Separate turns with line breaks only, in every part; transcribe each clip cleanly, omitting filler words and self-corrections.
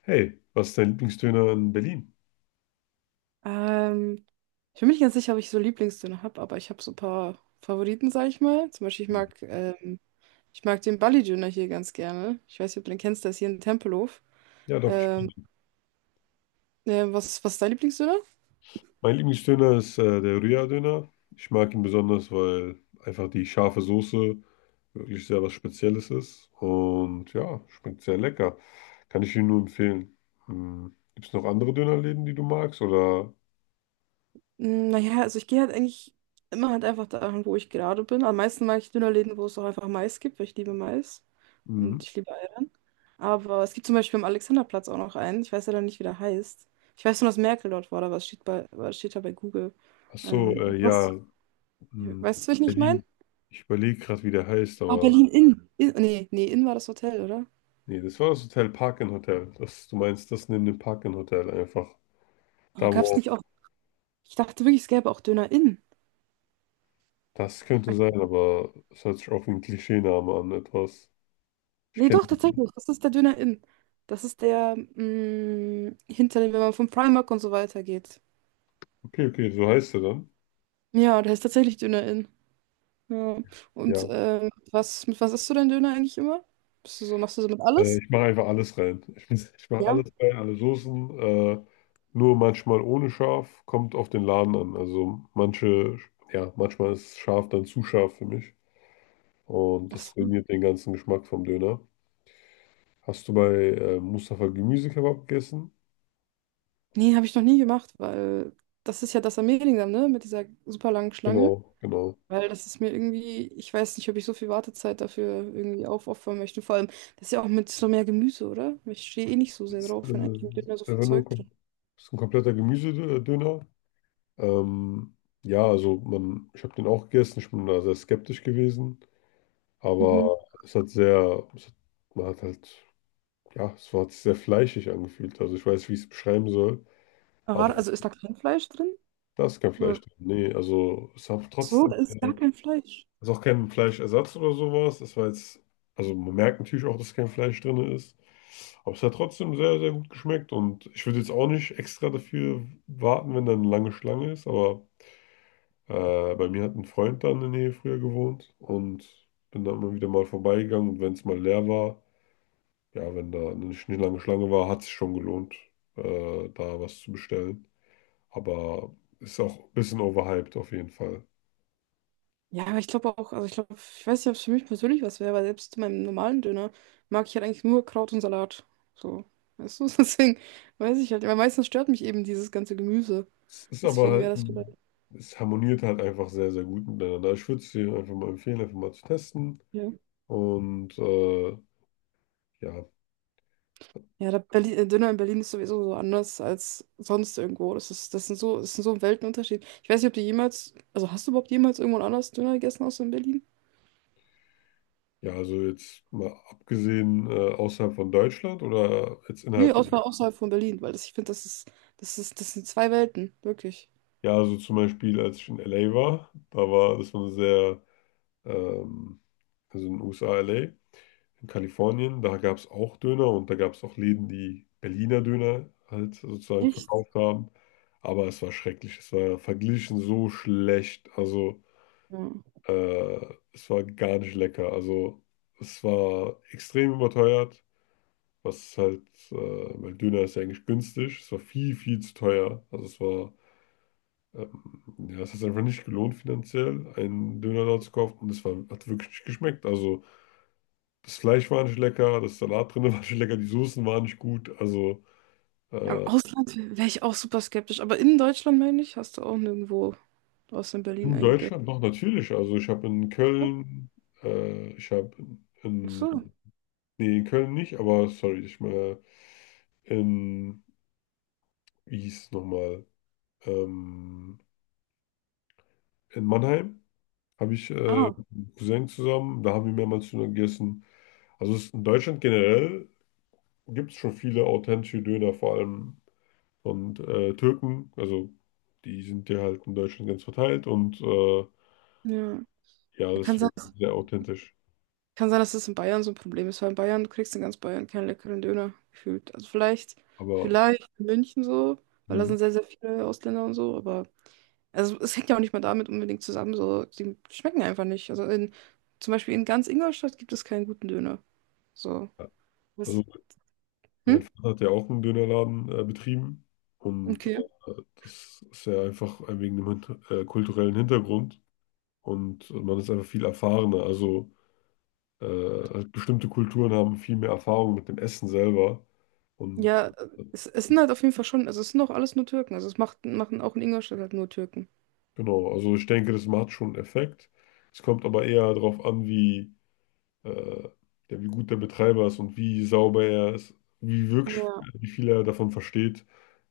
Hey, was ist dein Lieblingsdöner in Berlin?
Ähm, Ich bin mir nicht ganz sicher, ob ich so Lieblingsdöner habe, aber ich habe so ein paar Favoriten, sag ich mal. Zum Beispiel,
Hm.
ich mag den bali döner hier ganz gerne. Ich weiß nicht, ob du den kennst, der ist hier in Tempelhof.
Ja, doch, ich kenn
Ähm,
ihn.
was ist dein Lieblingsdöner?
Mein Lieblingsdöner ist der Rührdöner. Ich mag ihn besonders, weil einfach die scharfe Soße wirklich sehr was Spezielles ist. Und ja, schmeckt sehr lecker. Kann ich Ihnen nur empfehlen. Hm. Gibt es noch andere Dönerläden, die du magst? Oder
Naja, also ich gehe halt eigentlich immer halt einfach dahin, wo ich gerade bin. Am meisten mag ich Dönerläden, wo es auch einfach Mais gibt, weil ich liebe Mais
hm.
und ich liebe Eiern. Aber es gibt zum Beispiel am Alexanderplatz auch noch einen. Ich weiß ja dann nicht, wie der heißt. Ich weiß nur, dass Merkel dort war, aber es steht da bei Google.
Ach so,
Was?
ja, hm,
Weißt du, was ich nicht meine?
Berlin. Ich überlege gerade, wie der heißt,
Ah,
aber
Berlin Inn. Nee, nee, Inn war das Hotel, oder?
nee, das war das Hotel Park Hotel. Das, du meinst das neben dem Park Hotel einfach.
Aber
Da,
gab es
wo
nicht auch. Ich dachte wirklich, es gäbe auch Döner Inn.
das könnte sein, aber es hört sich auch wie ein Klischeename an, etwas. Ich
Nee,
kenne
doch,
die.
tatsächlich. Das ist der Döner Inn. Das ist der, hinter dem, wenn man vom Primark und so weiter geht.
Okay, okay, so heißt er dann.
Ja, der ist tatsächlich Döner Inn. Ja. Und
Ja.
mit was isst du denn Döner eigentlich immer? Bist du so, machst du so mit alles?
Ich mache einfach alles rein. Ich mache
Ja.
alles rein, alle Soßen. Nur manchmal ohne Schaf, kommt auf den Laden an. Also manche, ja, manchmal ist scharf dann zu scharf für mich. Und
Ach
das
so.
ruiniert den ganzen Geschmack vom Döner. Hast du bei Mustafa Gemüsekebab gegessen?
Nee, habe ich noch nie gemacht, weil das ist ja das am Mehlingdamm, ne? Mit dieser super langen Schlange.
Genau, genau.
Weil das ist mir irgendwie, ich weiß nicht, ob ich so viel Wartezeit dafür irgendwie aufopfern möchte. Vor allem, das ist ja auch mit so mehr Gemüse, oder? Ich stehe eh nicht so sehr
Das,
drauf, wenn eigentlich nicht mehr so
ist
viel
einfach nur
Zeug drin.
ist ein kompletter Gemüsedöner. Ähm, ja, also man, ich habe den auch gegessen, ich bin da sehr skeptisch gewesen,
Mhm.
aber es hat sehr, es hat, man hat halt, ja, hat sich sehr fleischig angefühlt. Also ich weiß nicht, wie ich es beschreiben soll,
Aber
aber
warte, also ist da kein Fleisch drin?
da ist kein
Oder?
Fleisch drin. Nee, also es hat
So,
trotzdem,
da ist gar kein Fleisch.
es ist auch kein Fleischersatz oder sowas. Also man merkt natürlich auch, dass kein Fleisch drin ist, aber es hat trotzdem sehr, sehr gut geschmeckt und ich würde jetzt auch nicht extra dafür warten, wenn da eine lange Schlange ist, aber. Bei mir hat ein Freund da in der Nähe früher gewohnt und bin da immer wieder mal vorbeigegangen. Und wenn es mal leer war, ja, wenn da eine nicht lange Schlange war, hat es sich schon gelohnt, da was zu bestellen. Aber ist auch ein bisschen overhyped auf jeden Fall.
Ja, aber ich glaube auch, also ich glaube, ich weiß nicht, ob es für mich persönlich was wäre, weil selbst zu meinem normalen Döner mag ich halt eigentlich nur Kraut und Salat. So, weißt du, deswegen weiß ich halt, weil meistens stört mich eben dieses ganze Gemüse.
Es ist aber
Deswegen wäre
halt,
das vielleicht.
es harmoniert halt einfach sehr, sehr gut miteinander. Ich würde es dir einfach mal empfehlen, einfach mal zu testen.
Ja.
Und ja,
Ja, der Döner in Berlin ist sowieso so anders als sonst irgendwo. Das ist so ein Weltenunterschied. Ich weiß nicht, ob du jemals, also hast du überhaupt jemals irgendwo anders Döner gegessen außer in Berlin?
ja, also jetzt mal abgesehen außerhalb von Deutschland oder jetzt
Nee,
innerhalb.
außerhalb von Berlin, weil das, ich finde, das sind zwei Welten, wirklich.
Ja, also zum Beispiel, als ich in LA war, da war, das war eine sehr, ähm, also in den USA, LA, in Kalifornien, da gab es auch Döner und da gab es auch Läden, die Berliner Döner halt sozusagen
Echt?
verkauft haben. Aber es war schrecklich, es war verglichen so schlecht, also
Ja.
äh, es war gar nicht lecker. Also es war extrem überteuert, was halt, äh, weil Döner ist ja eigentlich günstig, es war viel, viel zu teuer. Also es war ähm, ja, es hat einfach nicht gelohnt finanziell, einen Döner da zu kaufen und hat wirklich nicht geschmeckt. Also das Fleisch war nicht lecker, das Salat drin war nicht lecker, die Soßen waren nicht gut. Also
Ja, im
äh,
Ausland wäre ich auch super skeptisch, aber in Deutschland, meine ich, hast du auch nirgendwo außer in Berlin
in
eingegessen.
Deutschland doch natürlich. Also ich habe in
Ja?
Köln, ich habe
Ach so.
in, nee, in Köln nicht, aber sorry, ich meine in, wie hieß es nochmal, ähm, in Mannheim habe ich
Ah,
mit einem Cousin zusammen, da haben wir mehrmals Döner gegessen. Also es ist in Deutschland generell, gibt es schon viele authentische Döner, vor allem von Türken. Also die sind ja halt in Deutschland ganz verteilt und
ja.
ja,
Kann sein.
deswegen sehr authentisch.
Kann sein, dass das in Bayern so ein Problem ist, weil in Bayern, du kriegst in ganz Bayern keinen leckeren Döner gefühlt. Also
Aber
vielleicht in München so, weil da
hm,
sind sehr, sehr viele Ausländer und so, aber also es hängt ja auch nicht mal damit unbedingt zusammen, so, die schmecken einfach nicht. Also zum Beispiel in ganz Ingolstadt gibt es keinen guten Döner. So.
ja. Also
Was? Hm?
mein Vater hat ja auch einen Dönerladen betrieben und
Okay.
das ist ja einfach wegen dem kulturellen Hintergrund und man ist einfach viel erfahrener. Also halt bestimmte Kulturen haben viel mehr Erfahrung mit dem Essen selber und
Ja,
äh,
es sind halt auf jeden Fall schon, also es sind auch alles nur Türken. Also es macht, machen auch in Ingolstadt halt nur Türken.
genau, also ich denke, das macht schon einen Effekt. Es kommt aber eher darauf an, wie, äh, ja, wie gut der Betreiber ist und wie sauber er ist, wie wirklich,
Ja.
wie viel er davon versteht,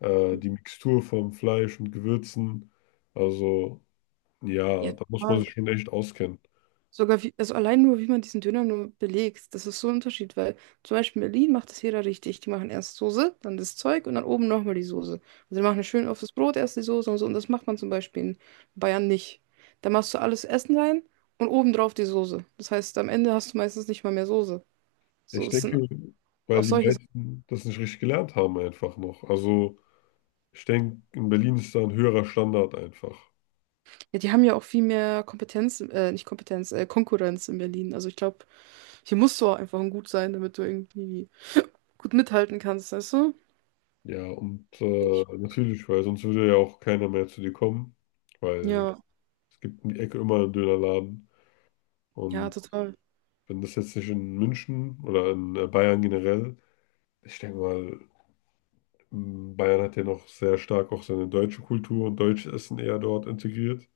die Mixtur vom Fleisch und Gewürzen. Also ja,
Ja,
da muss man
total.
sich schon echt auskennen.
Sogar wie, also allein nur, wie man diesen Döner nur belegt, das ist so ein Unterschied, weil zum Beispiel in Berlin macht das jeder richtig. Die machen erst Soße, dann das Zeug und dann oben nochmal die Soße. Also die machen schön auf das Brot erst die Soße und so. Und das macht man zum Beispiel in Bayern nicht. Da machst du alles Essen rein und obendrauf die Soße. Das heißt, am Ende hast du meistens nicht mal mehr Soße. So,
Ich
es sind
denke,
auch
weil die
solche Sachen.
meisten das nicht richtig gelernt haben einfach noch. Also ich denke, in Berlin ist da ein höherer Standard einfach.
Ja, die haben ja auch viel mehr Kompetenz, nicht Kompetenz, Konkurrenz in Berlin. Also ich glaube, hier musst du auch einfach gut sein, damit du irgendwie gut mithalten kannst, weißt du?
Ja, und
Denk ich.
natürlich, weil sonst würde ja auch keiner mehr zu dir kommen. Weil
Ja.
es gibt um die Ecke immer einen Dönerladen.
Ja,
Und
total.
wenn das jetzt nicht in München oder in Bayern generell, ich denke mal, Bayern hat ja noch sehr stark auch seine deutsche Kultur und deutsches Essen eher dort integriert.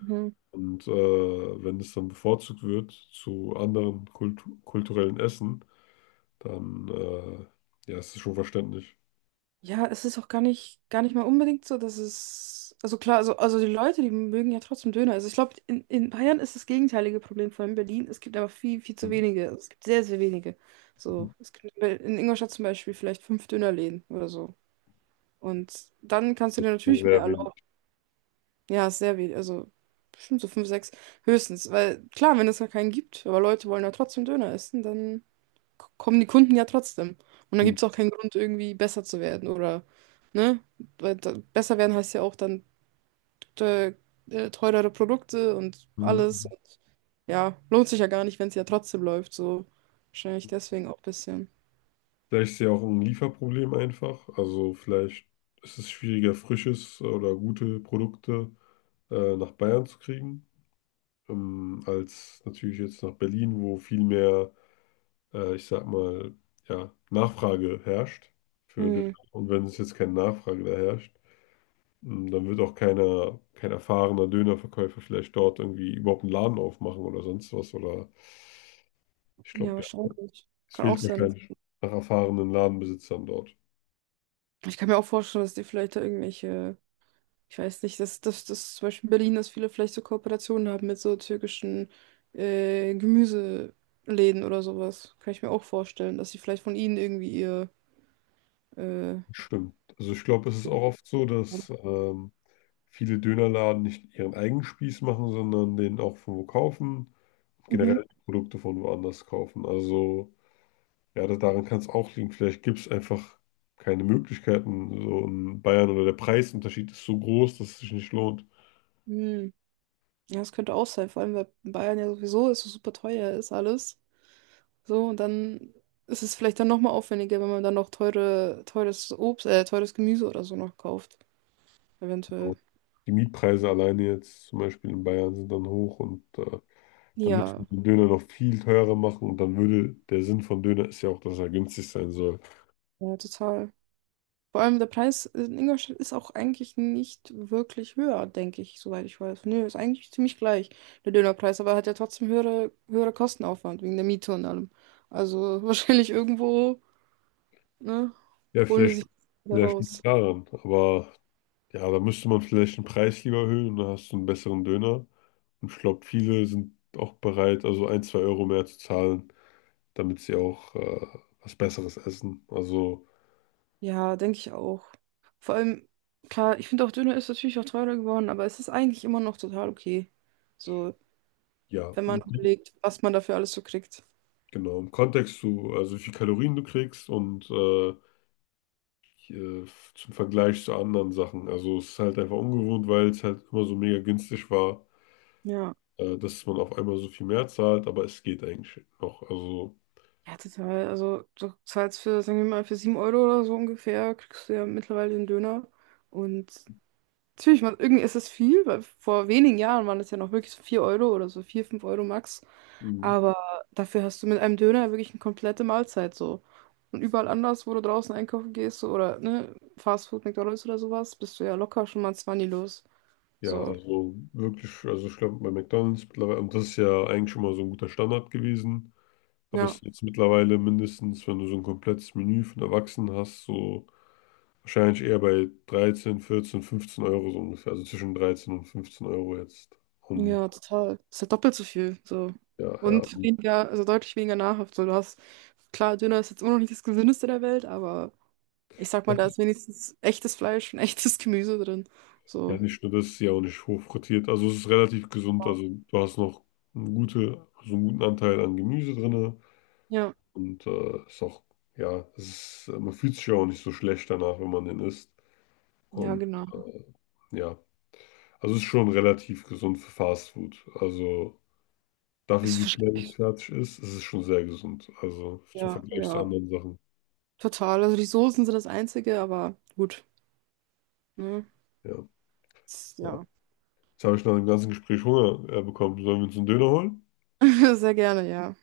Mhm.
Und wenn es dann bevorzugt wird zu anderen kulturellen Essen, dann ja, ist es schon verständlich.
Ja, es ist auch gar nicht mal unbedingt so, dass es. Also klar, also die Leute, die mögen ja trotzdem Döner. Also ich glaube, in Bayern ist das gegenteilige Problem von in Berlin. Es gibt aber viel, viel zu
Mhm.
wenige. Es gibt sehr, sehr wenige. So, es gibt in Ingolstadt zum Beispiel vielleicht fünf Dönerläden oder so. Und dann kannst du dir natürlich mehr
Sehr
erlauben.
wenig.
Ja, ist sehr wenig. Also bestimmt so fünf, sechs höchstens. Weil klar, wenn es gar keinen gibt, aber Leute wollen ja trotzdem Döner essen, dann. K- kommen die Kunden ja trotzdem. Und dann
Mhm.
gibt es auch keinen Grund, irgendwie besser zu werden oder, ne? Weil da, besser werden heißt ja auch dann te- teurere Produkte und alles.
Mhm.
Und ja, lohnt sich ja gar nicht, wenn es ja trotzdem läuft. So wahrscheinlich deswegen auch ein bisschen.
Vielleicht ist ja auch ein Lieferproblem einfach. Also vielleicht ist es schwieriger, frisches oder gute Produkte nach Bayern zu kriegen, als natürlich jetzt nach Berlin, wo viel mehr, ich sag mal, ja, Nachfrage herrscht für Döner.
Hm,
Und wenn es jetzt keine Nachfrage da herrscht, dann wird auch keiner, kein erfahrener Dönerverkäufer vielleicht dort irgendwie überhaupt einen Laden aufmachen oder sonst was. Oder ich
ja,
glaube, ja,
wahrscheinlich.
es
Kann auch
fehlt
sein. Dass-
wahrscheinlich nach erfahrenen Ladenbesitzern dort.
ich kann mir auch vorstellen, dass die vielleicht da irgendwelche. Ich weiß nicht, dass zum Beispiel in Berlin, dass viele vielleicht so Kooperationen haben mit so türkischen Gemüseläden oder sowas. Kann ich mir auch vorstellen, dass sie vielleicht von ihnen irgendwie ihr. Äh,
Stimmt. Also ich glaube, es ist auch oft so, dass viele Dönerladen nicht ihren eigenen Spieß machen, sondern den auch von wo kaufen,
mhm.
generell die Produkte von woanders kaufen. Also ja, daran kann es auch liegen. Vielleicht gibt es einfach keine Möglichkeiten, so in Bayern oder der Preisunterschied ist so groß, dass es sich nicht lohnt.
Hm. Ja, das könnte auch sein, vor allem weil in Bayern ja sowieso ist so super teuer ist alles. So, und dann ist es vielleicht dann nochmal aufwendiger, wenn man dann noch teure, teures Obst, teures Gemüse oder so noch kauft.
Genau.
Eventuell.
Die Mietpreise alleine jetzt zum Beispiel in Bayern sind dann hoch und da müssen
Ja,
wir den Döner noch viel teurer machen und dann würde der Sinn von Döner ist ja auch, dass er günstig sein soll.
ja, total. Vor allem der Preis in Ingolstadt ist auch eigentlich nicht wirklich höher, denke ich, soweit ich weiß. Nö, ist eigentlich ziemlich gleich, der Dönerpreis, aber er hat ja trotzdem höhere Kostenaufwand wegen der Miete und allem. Also wahrscheinlich irgendwo, ne,
Ja,
holen die sich da
vielleicht liegt es
raus.
daran. Aber ja, da müsste man vielleicht den Preis lieber erhöhen und dann hast du einen besseren Döner. Und ich glaube, viele sind auch bereit, also 1, 2 Euro mehr zu zahlen, damit sie auch was Besseres essen. Also
Ja, denke ich auch. Vor allem, klar, ich finde auch Döner ist natürlich auch teurer geworden, aber es ist eigentlich immer noch total okay. So,
ja,
wenn man
mhm.
überlegt, was man dafür alles so kriegt.
Genau. Im Kontext zu, also wie viel Kalorien du kriegst und hier, zum Vergleich zu anderen Sachen. Also es ist halt einfach ungewohnt, weil es halt immer so mega günstig war,
Ja.
dass man auf einmal so viel mehr zahlt, aber es geht eigentlich noch. Also.
Ja, total. Also du zahlst für, sagen wir mal, für 7 Euro oder so ungefähr, kriegst du ja mittlerweile den Döner. Und natürlich, man, irgendwie ist es viel, weil vor wenigen Jahren waren es ja noch wirklich so 4 Euro oder so 4 5 Euro max.
Mhm.
Aber dafür hast du mit einem Döner wirklich eine komplette Mahlzeit so. Und überall anders, wo du draußen einkaufen gehst so, oder ne, Fast Food, McDonald's oder sowas, bist du ja locker schon mal 20 los.
Ja,
So,
also wirklich, also ich glaube bei McDonald's mittlerweile, und das ist ja eigentlich schon mal so ein guter Standard gewesen, aber es
ja.
ist jetzt mittlerweile mindestens, wenn du so ein komplettes Menü von Erwachsenen hast, so wahrscheinlich eher bei 13, 14, 15 Euro so ungefähr, also zwischen 13 und 15 Euro jetzt. Und
Ja, total. Ist halt doppelt so viel. So.
ja, ja.
Und weniger, also deutlich weniger nahrhaft. So, du hast, klar, Döner ist jetzt immer noch nicht das Gesündeste der Welt, aber ich sag mal, da ist wenigstens echtes Fleisch und echtes Gemüse drin.
Ja,
So.
nicht nur das, ist ja auch nicht hochfrittiert, also es ist relativ gesund, also du hast noch eine gute, so einen guten Anteil an Gemüse drin
Ja,
und ist auch, ja, es ist, man fühlt sich ja auch nicht so schlecht danach, wenn man den isst.
ja,
Und
genau.
äh, ja, also es ist schon relativ gesund für Fast Food. Also dafür,
Ist
wie schnell es
verschlechtert.
fertig ist, ist es schon sehr gesund. Also zum
Ja,
Vergleich zu
ja.
anderen Sachen.
Total. Also die Soßen sind das Einzige, aber gut. Ne?
Ja,
Ist-
ja.
Ja.
Jetzt habe ich nach dem ganzen Gespräch Hunger bekommen. Sollen wir uns einen Döner holen?
Sehr gerne, ja.